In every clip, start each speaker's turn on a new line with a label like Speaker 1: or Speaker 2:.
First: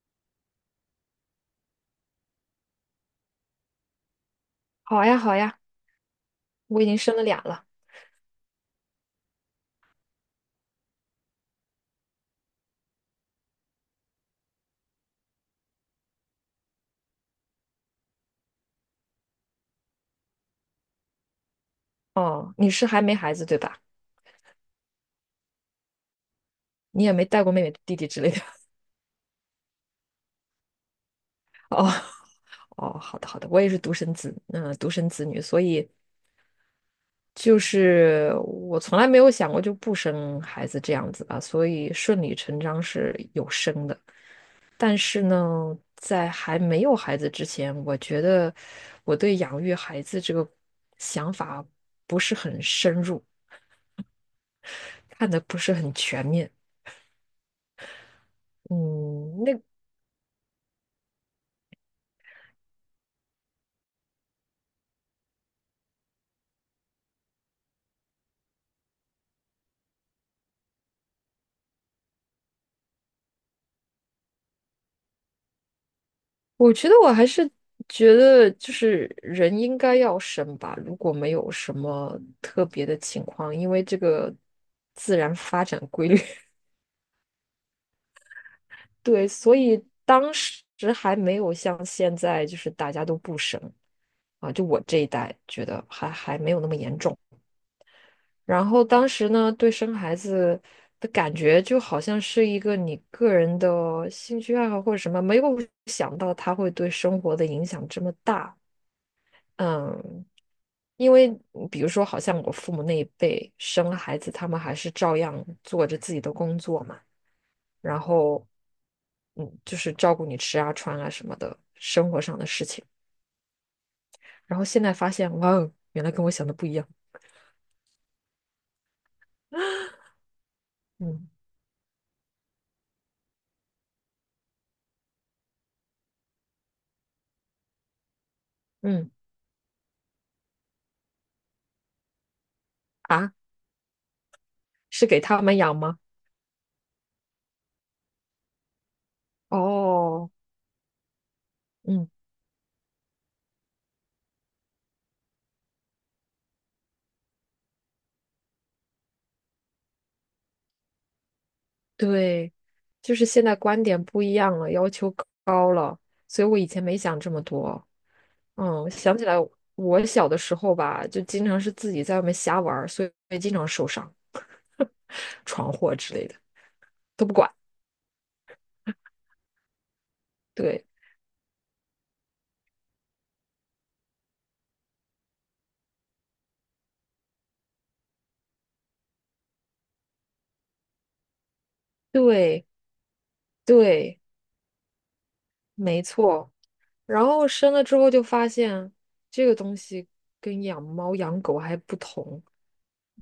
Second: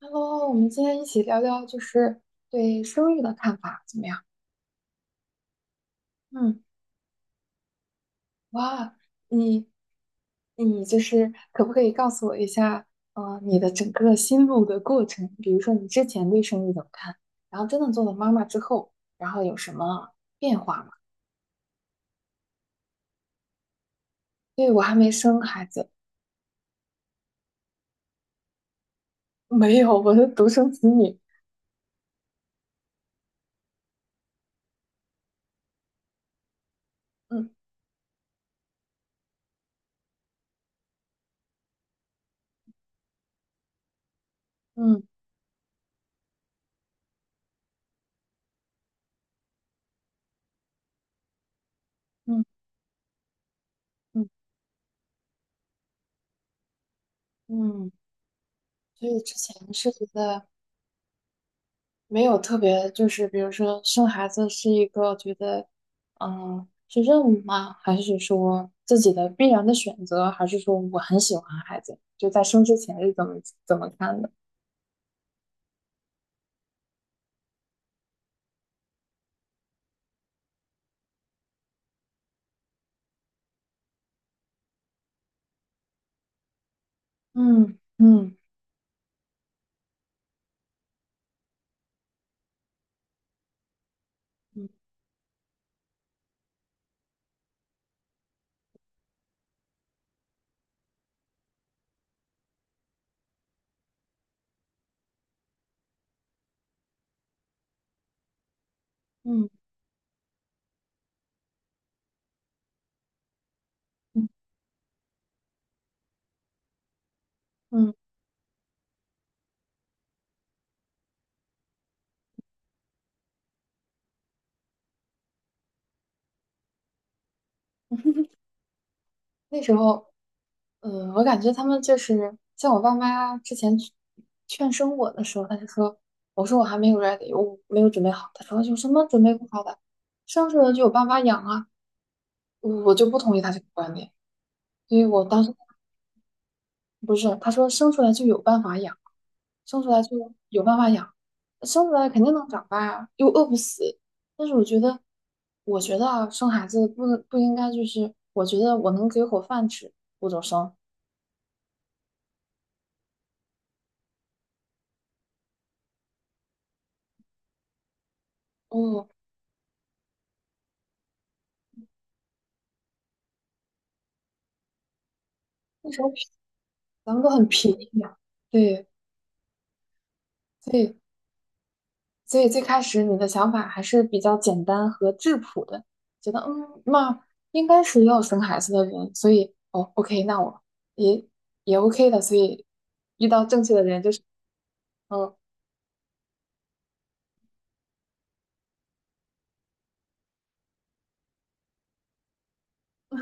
Speaker 1: Hello，我们今天一起聊聊就是对生育的看法怎么样？
Speaker 2: 好呀，好呀，
Speaker 1: 嗯，
Speaker 2: 我已经生了俩了。
Speaker 1: 哇，你你就是可不可以告诉我一下，你的整个心路的过程？比如说你之前对生育怎么看，然后真的做了妈妈之后，然后有什么变化吗？
Speaker 2: 哦，你是还没孩子对吧？
Speaker 1: 对，我还没生孩子，
Speaker 2: 你也没带过妹妹、弟弟之类的。
Speaker 1: 没有，我是独生子女。
Speaker 2: 哦，哦，好的，好的，我也是独生子，独生子女，所以就
Speaker 1: 嗯
Speaker 2: 是我从来没有想过就不生孩子这样子吧，所以顺理成章是有生的。但
Speaker 1: 嗯
Speaker 2: 是呢，在还没有孩子之前，我觉得我对养育孩子这个想法不是
Speaker 1: 嗯
Speaker 2: 很深入，
Speaker 1: 嗯
Speaker 2: 看的不是很全面。
Speaker 1: 嗯，所以之
Speaker 2: 嗯，那
Speaker 1: 前是觉得。没有特别，就是比如说生孩子是一个觉得，是任务吗？还是说自己的必然的选择？还是说我很喜欢孩子？就在生之前是怎么看的？
Speaker 2: 我觉得我还是觉得，就是人应该要生吧，如果没有什么特别的情况，因为这个自然发展规律，
Speaker 1: 嗯嗯
Speaker 2: 对，所以当时还没有像现在，就是大家都不生啊，就
Speaker 1: 嗯
Speaker 2: 我这一代觉得还没有那么严重。然后当时呢，对生孩子的感觉就好像是一个你个人的兴趣爱好或者什么，没有想到它会对生活的影响这么大。
Speaker 1: 嗯
Speaker 2: 嗯，因为比如说，好像我父母那一辈生了孩
Speaker 1: 嗯
Speaker 2: 子，他们还是照样做着自己的工作嘛，
Speaker 1: 嗯，
Speaker 2: 然后，就是照顾你吃啊、穿啊什么的，生活上的事情。然后现在发现，哇哦，原来跟我想的不一样。
Speaker 1: 那时候，我
Speaker 2: 嗯
Speaker 1: 感觉他们就是像我爸妈之前劝生我的时候，他就说，我说我还没有 ready，我没有准备好。他说有什么
Speaker 2: 嗯。
Speaker 1: 准备不好的，生出来就有爸妈养啊。我就不
Speaker 2: 啊，
Speaker 1: 同意他这个观点。所以
Speaker 2: 是给
Speaker 1: 我当
Speaker 2: 他
Speaker 1: 时。
Speaker 2: 们养吗？
Speaker 1: 不是，他说生出来就有办法养，生出来就
Speaker 2: 哦，
Speaker 1: 有办法养，生出来
Speaker 2: 嗯，
Speaker 1: 肯定能长大呀，又饿不死。但是我觉得啊，生孩子不能不应该就是，我觉得我能给口饭吃，我就生。
Speaker 2: 对，就是现在观点不一样了，要求高了，所以我以前没想这么多。
Speaker 1: 哦，
Speaker 2: 想起来我小的时候吧，就经常是自己在外面瞎玩儿，所以经常受伤、闯
Speaker 1: 那
Speaker 2: 祸
Speaker 1: 时候
Speaker 2: 之类的，
Speaker 1: 咱们
Speaker 2: 都
Speaker 1: 都
Speaker 2: 不
Speaker 1: 很
Speaker 2: 管。
Speaker 1: 便宜呀，对
Speaker 2: 对
Speaker 1: 对，所以最开始你的想法还是比较简单和质朴的，觉得那应该是要生孩子的人，所以哦，OK，那我也也 OK 的，所以
Speaker 2: 对
Speaker 1: 遇到正确的人就是
Speaker 2: 对，
Speaker 1: 嗯
Speaker 2: 没错。然后生了之后就发现，这个东西跟养猫养狗还不同，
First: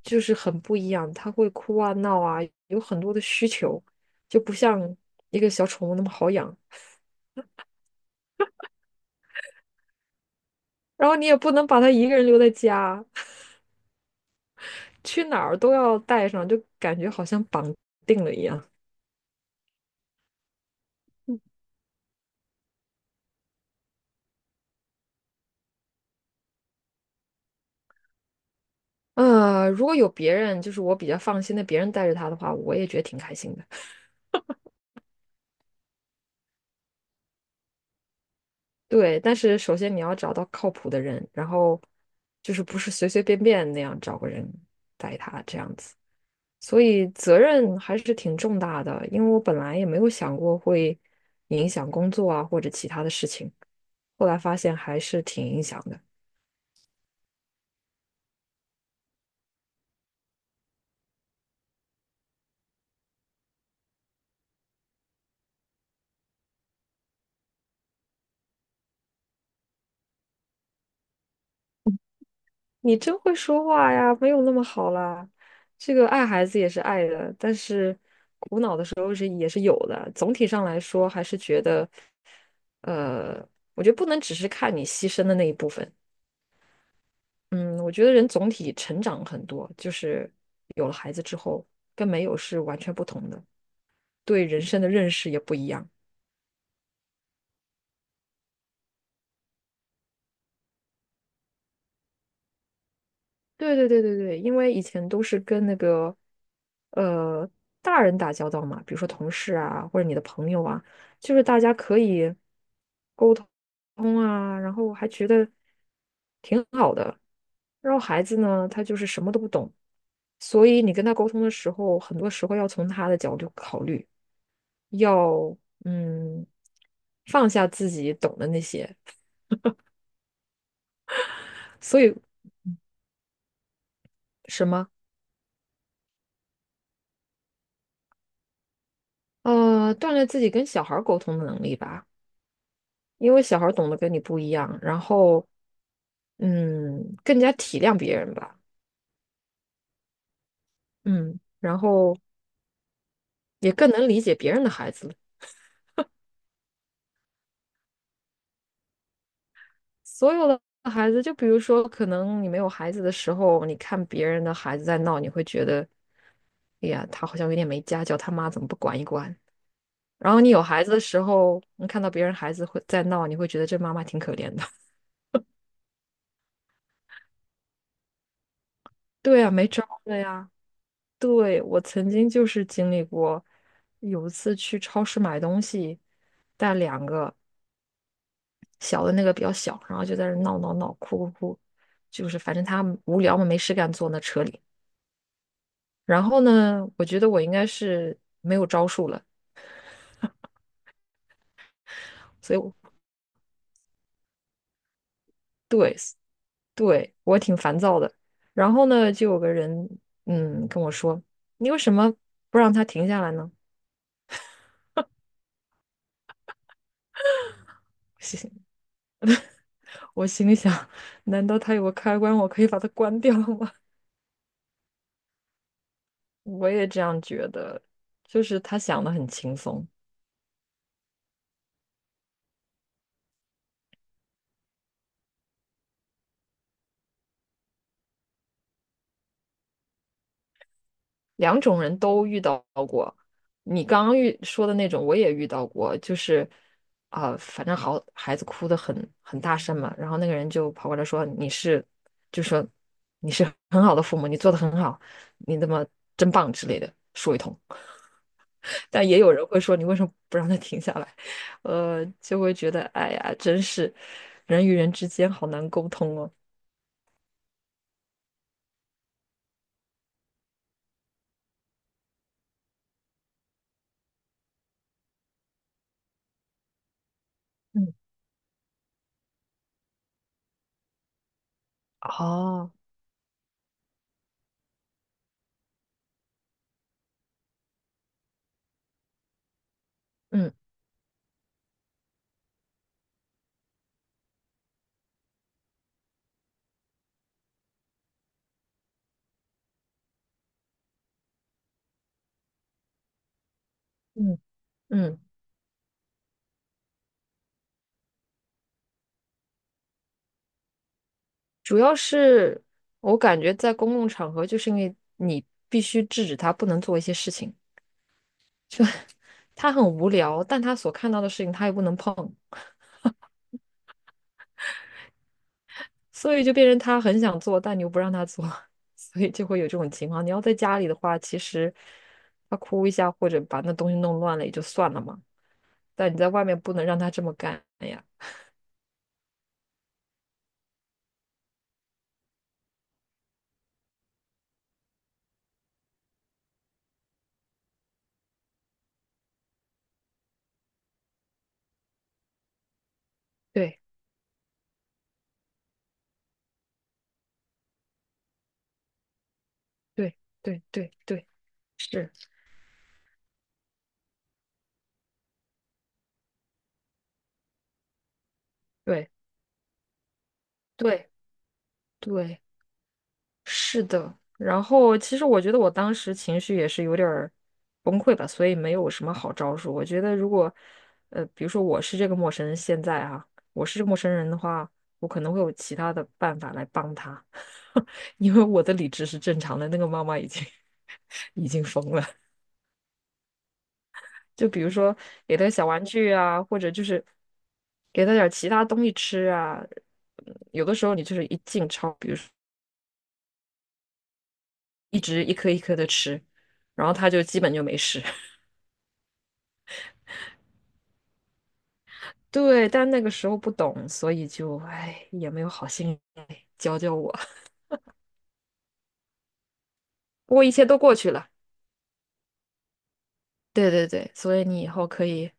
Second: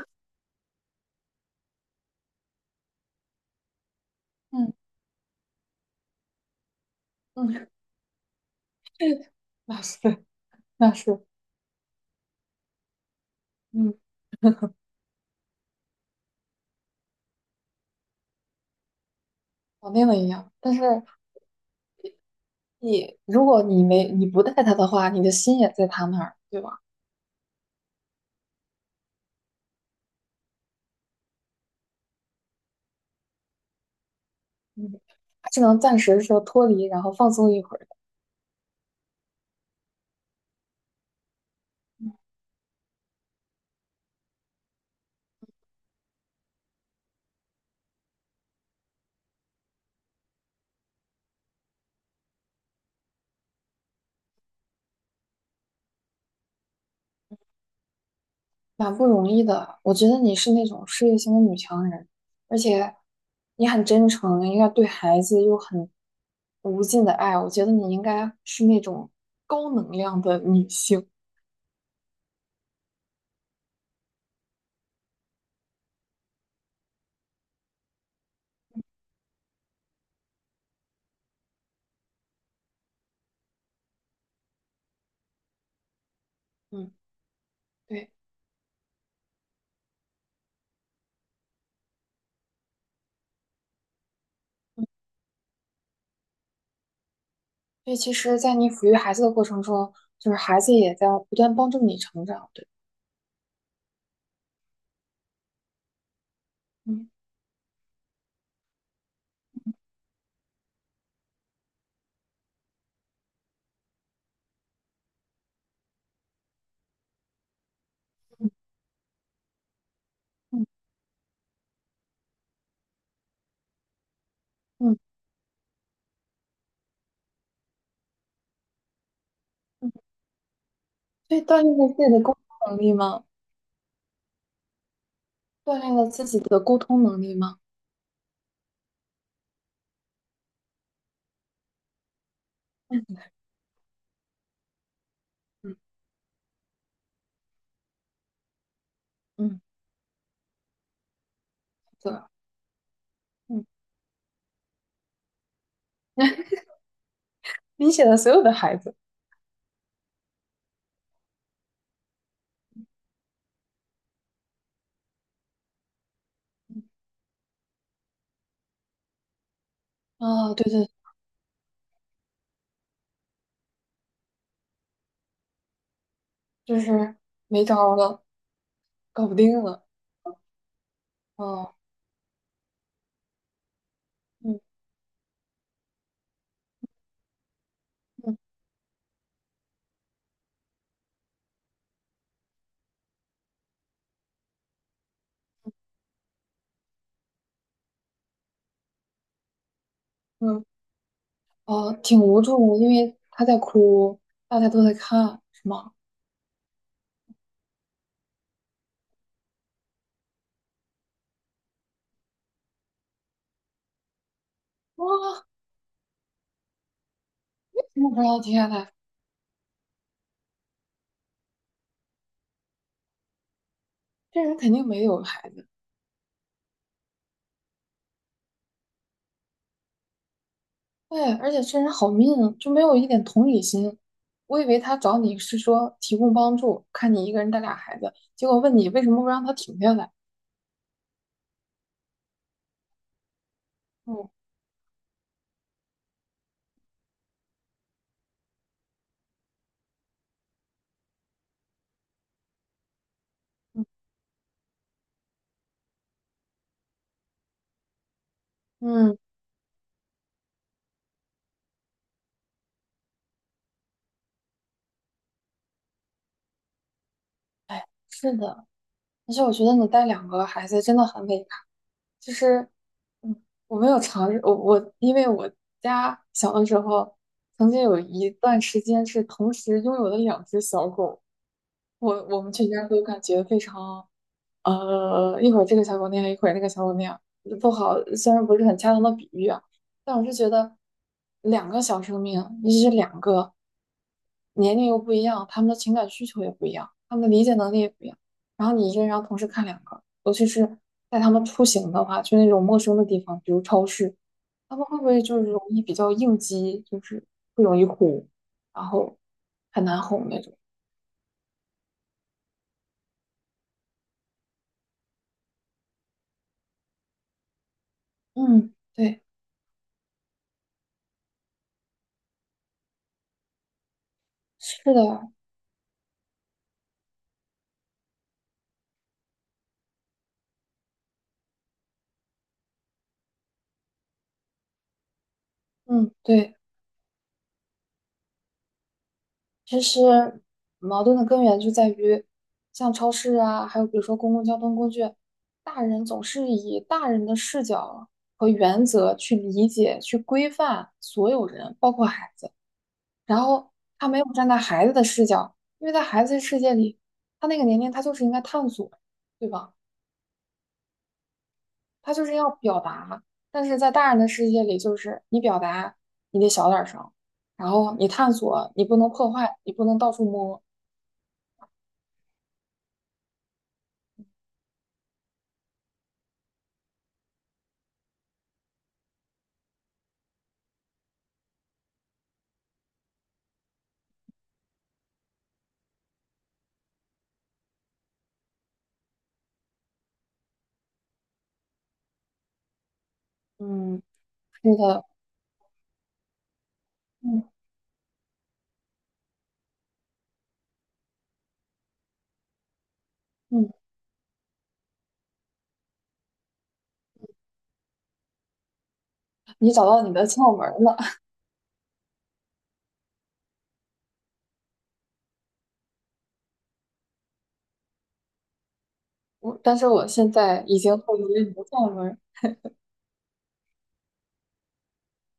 Speaker 2: 就是很不一样。它会哭啊、闹啊，有很多的需求，就不
Speaker 1: 嗯
Speaker 2: 像一个小宠物那么好养。
Speaker 1: 嗯，那是那
Speaker 2: 然后
Speaker 1: 是，
Speaker 2: 你也不能把它一个人留在家，
Speaker 1: 嗯，
Speaker 2: 去哪儿都要带上，就感觉好像绑定了一样。
Speaker 1: 搞定了一样。但是如果你不带他的话，你的心也在他那儿，对吧？
Speaker 2: 如果有别人，就是我比较放心的，别人带着他的话，我也觉得挺开心的。
Speaker 1: 嗯，只能暂时说脱离，然后放松一会儿。
Speaker 2: 对，但是首先你要找到靠谱的人，然后就是不是随随便便那样找个人带他这样子，所以责任还是挺重大的。因为我本来也没有想过会影响工作啊或者其他的事情，后来发现还是挺影响的。
Speaker 1: 蛮不容易的。我觉得你是那种事业型的女强人，而且你很真诚，应该对孩子又很无尽的爱。我觉得你应该是那种高能量的女性。
Speaker 2: 你真会说话呀，没有那么好啦。这个爱孩子也是爱的，但是苦恼的时候是也是有的。总体上来说，还是觉得，呃，我觉得不能只是看你牺牲的那一部分。
Speaker 1: 嗯，
Speaker 2: 嗯，我觉
Speaker 1: 对。
Speaker 2: 得人总体成长很多，就是有了孩子之后，跟没有是完全不同的，对人生的认识也不一样。
Speaker 1: 所以其实，在你抚育孩子的过程中，就是孩子也在不断帮助你成长。对，
Speaker 2: 对对对对对，因为以前都是跟那个
Speaker 1: 嗯
Speaker 2: 呃大人打交道嘛，比如说同事啊，或者你的朋友啊，就是大家可以沟通啊，然后还觉得挺好的。然后孩子
Speaker 1: 嗯
Speaker 2: 呢，他就是什么都不懂，
Speaker 1: 嗯
Speaker 2: 所以你跟他沟通的时候，很多时候要从他的角度考虑，
Speaker 1: 嗯，
Speaker 2: 要嗯放下自己懂的那些，
Speaker 1: 所以锻炼了自
Speaker 2: 所
Speaker 1: 己
Speaker 2: 以
Speaker 1: 的沟通能力吗？
Speaker 2: 什么，
Speaker 1: 锻炼了自己的沟通能力吗？
Speaker 2: 锻炼自己跟小孩儿沟通的能力吧。
Speaker 1: 嗯
Speaker 2: 因为小孩儿懂得跟你不一样，然后
Speaker 1: 嗯
Speaker 2: 更加体谅别人吧，
Speaker 1: 嗯，
Speaker 2: 嗯，然
Speaker 1: 对，
Speaker 2: 后
Speaker 1: 嗯，
Speaker 2: 也更能理解别人的孩子了。
Speaker 1: 理解了所有的孩子。
Speaker 2: 所有的孩子，就比如说，可能你没有孩子的时候，你看别人的孩子在闹，你会觉得，哎呀，他好像有点没家教，他妈怎么不管一管？然后你
Speaker 1: 啊，
Speaker 2: 有
Speaker 1: 对
Speaker 2: 孩
Speaker 1: 对
Speaker 2: 子的时候，你看到别人孩子会在闹，你会觉得这妈妈挺可怜的。
Speaker 1: 就是没招儿了，搞不
Speaker 2: 对啊，
Speaker 1: 定
Speaker 2: 没招
Speaker 1: 了。
Speaker 2: 儿的呀。对，
Speaker 1: 哦，
Speaker 2: 我曾经就是经历过，有一次
Speaker 1: 嗯
Speaker 2: 去超市买东西，带两个
Speaker 1: 嗯
Speaker 2: 小的那个比较小，然后就在那儿闹闹闹、哭哭哭，就是反正他们无聊嘛，没事干坐那车里。然后呢，我觉得我应该是没有招数了，
Speaker 1: 嗯，哦，挺无
Speaker 2: 所以我，
Speaker 1: 助，因为他在哭，大家都在看，是吗？
Speaker 2: 对，对，我挺烦躁的。然后呢，就有个人跟我说：“你为什么不让他停下来呢？”
Speaker 1: 哇，我停
Speaker 2: 心
Speaker 1: 下呐，
Speaker 2: 我心里想，难道他有个开关，我可以把它关掉吗？
Speaker 1: 这人肯定没有孩子。
Speaker 2: 我也这样觉得，就是他想的很轻松。
Speaker 1: 对，而且这人好命 e 就没有一点同理心。我以为他找你是说提供帮助，看你一个人带俩孩子，结果问你为什么不让他停下来。
Speaker 2: 两种人都遇到过，你刚刚
Speaker 1: 嗯
Speaker 2: 说的那种我也遇到过，就是啊、反正好孩子哭的很大声嘛，然后那个人就跑过来说你是，就说你是很
Speaker 1: 嗯
Speaker 2: 好的父母，你做的很好，你那么真棒之类的说一通。但
Speaker 1: 嗯，
Speaker 2: 也有人会说你为什么不让他停下来？就会觉得哎呀，真是人与人之间好难沟通哦。
Speaker 1: 哎，是的，而且我觉得你带两个孩子真的很伟大。就是，嗯，我没有尝试，因为我家小的时候曾经
Speaker 2: 嗯，
Speaker 1: 有一段时间是同时拥有了两只小狗，我们全
Speaker 2: 哦，
Speaker 1: 家都感觉非常一会儿这个小狗那样，一会儿那个小狗那样，不好，虽然不是很恰当的比喻啊，但我是觉
Speaker 2: 嗯。
Speaker 1: 得两个小生命，尤其是两个年龄又不一样，他们的情感需求也不一样，他们的理解能力也不一样，然后你一个人要同时看两个，尤其是带他们出行的话，去那种陌生的地方，比如超市，
Speaker 2: 嗯，
Speaker 1: 他们会不
Speaker 2: 嗯，
Speaker 1: 会就是容易比较应激，就是会容易哭，然后很难哄那种？
Speaker 2: 主要是我感觉在公共场合，就是因为你必须制止他不能做一些事情，
Speaker 1: 嗯，对，
Speaker 2: 他很无聊，但他所看到的事情他又不能碰，
Speaker 1: 是的，
Speaker 2: 所以就变成他很想做，但你又不让他做，所以就会有这种情况。你要在家里的话，其实他哭一下或者把那东西弄乱了也就算了嘛，
Speaker 1: 嗯，
Speaker 2: 但你在外
Speaker 1: 对。
Speaker 2: 面不能让他这么干呀。
Speaker 1: 其实矛盾的根源就在于，像超市啊，还有比如说公共交通工具，大人总是以大人的视角和原则去理解、去规范所有人，包括孩子。然后
Speaker 2: 对
Speaker 1: 他没有站在孩子的视角，因为在孩子的世界里，他那个年龄他就是应该探索，对吧？
Speaker 2: 对对对对，是，
Speaker 1: 他就是要表达，但是在大人的世界里，就是你表达你得小点儿声，然后你探索，你不能
Speaker 2: 对
Speaker 1: 破坏，你不能到处摸。
Speaker 2: 对对。是的，然后其实我觉得我当时情绪也是有点儿崩溃吧，所以没有什么好招数。我觉得如果，比如说我是这个陌生人，现在啊，我是这个陌生人的话，我可能会有其他的办法来帮他，因为我的理智是正常的，那个妈妈已经 已经疯了。
Speaker 1: 嗯，
Speaker 2: 就
Speaker 1: 是
Speaker 2: 比如说
Speaker 1: 的，
Speaker 2: 给他小玩具啊，或者就是
Speaker 1: 嗯
Speaker 2: 给他点儿其他东西吃啊。嗯有的时候你就是一进超，比如说，
Speaker 1: 嗯，
Speaker 2: 一直一颗一颗的吃，然后他就基本就没事。
Speaker 1: 你找到你的窍门儿了。
Speaker 2: 对，但那个时候不懂，所以就哎也没有好心来教教我。
Speaker 1: 但是我现
Speaker 2: 不过一
Speaker 1: 在
Speaker 2: 切
Speaker 1: 已
Speaker 2: 都
Speaker 1: 经
Speaker 2: 过去
Speaker 1: 获得
Speaker 2: 了。
Speaker 1: 了你的窍门儿。
Speaker 2: 对对对，所以你以后可以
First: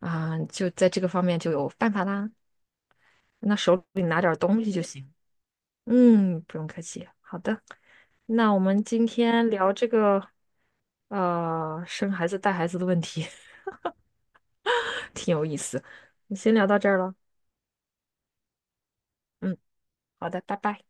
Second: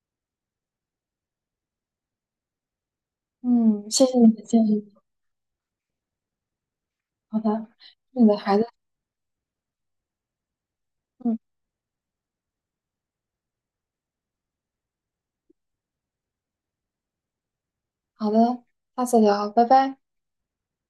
Speaker 2: 啊、就在这个方面就有办法啦。那手
Speaker 1: 嗯，
Speaker 2: 里
Speaker 1: 谢谢
Speaker 2: 拿
Speaker 1: 你
Speaker 2: 点
Speaker 1: 的
Speaker 2: 东
Speaker 1: 建
Speaker 2: 西就
Speaker 1: 议。
Speaker 2: 行。嗯，不用客气。好
Speaker 1: 好
Speaker 2: 的，
Speaker 1: 的，祝你的
Speaker 2: 那
Speaker 1: 孩
Speaker 2: 我
Speaker 1: 子。
Speaker 2: 们今天聊这个
Speaker 1: 嗯，
Speaker 2: 生孩子带孩子的问题，挺有意思。你先聊到这儿了。
Speaker 1: 好的，下次聊，
Speaker 2: 嗯，
Speaker 1: 拜拜。
Speaker 2: 好的，拜拜。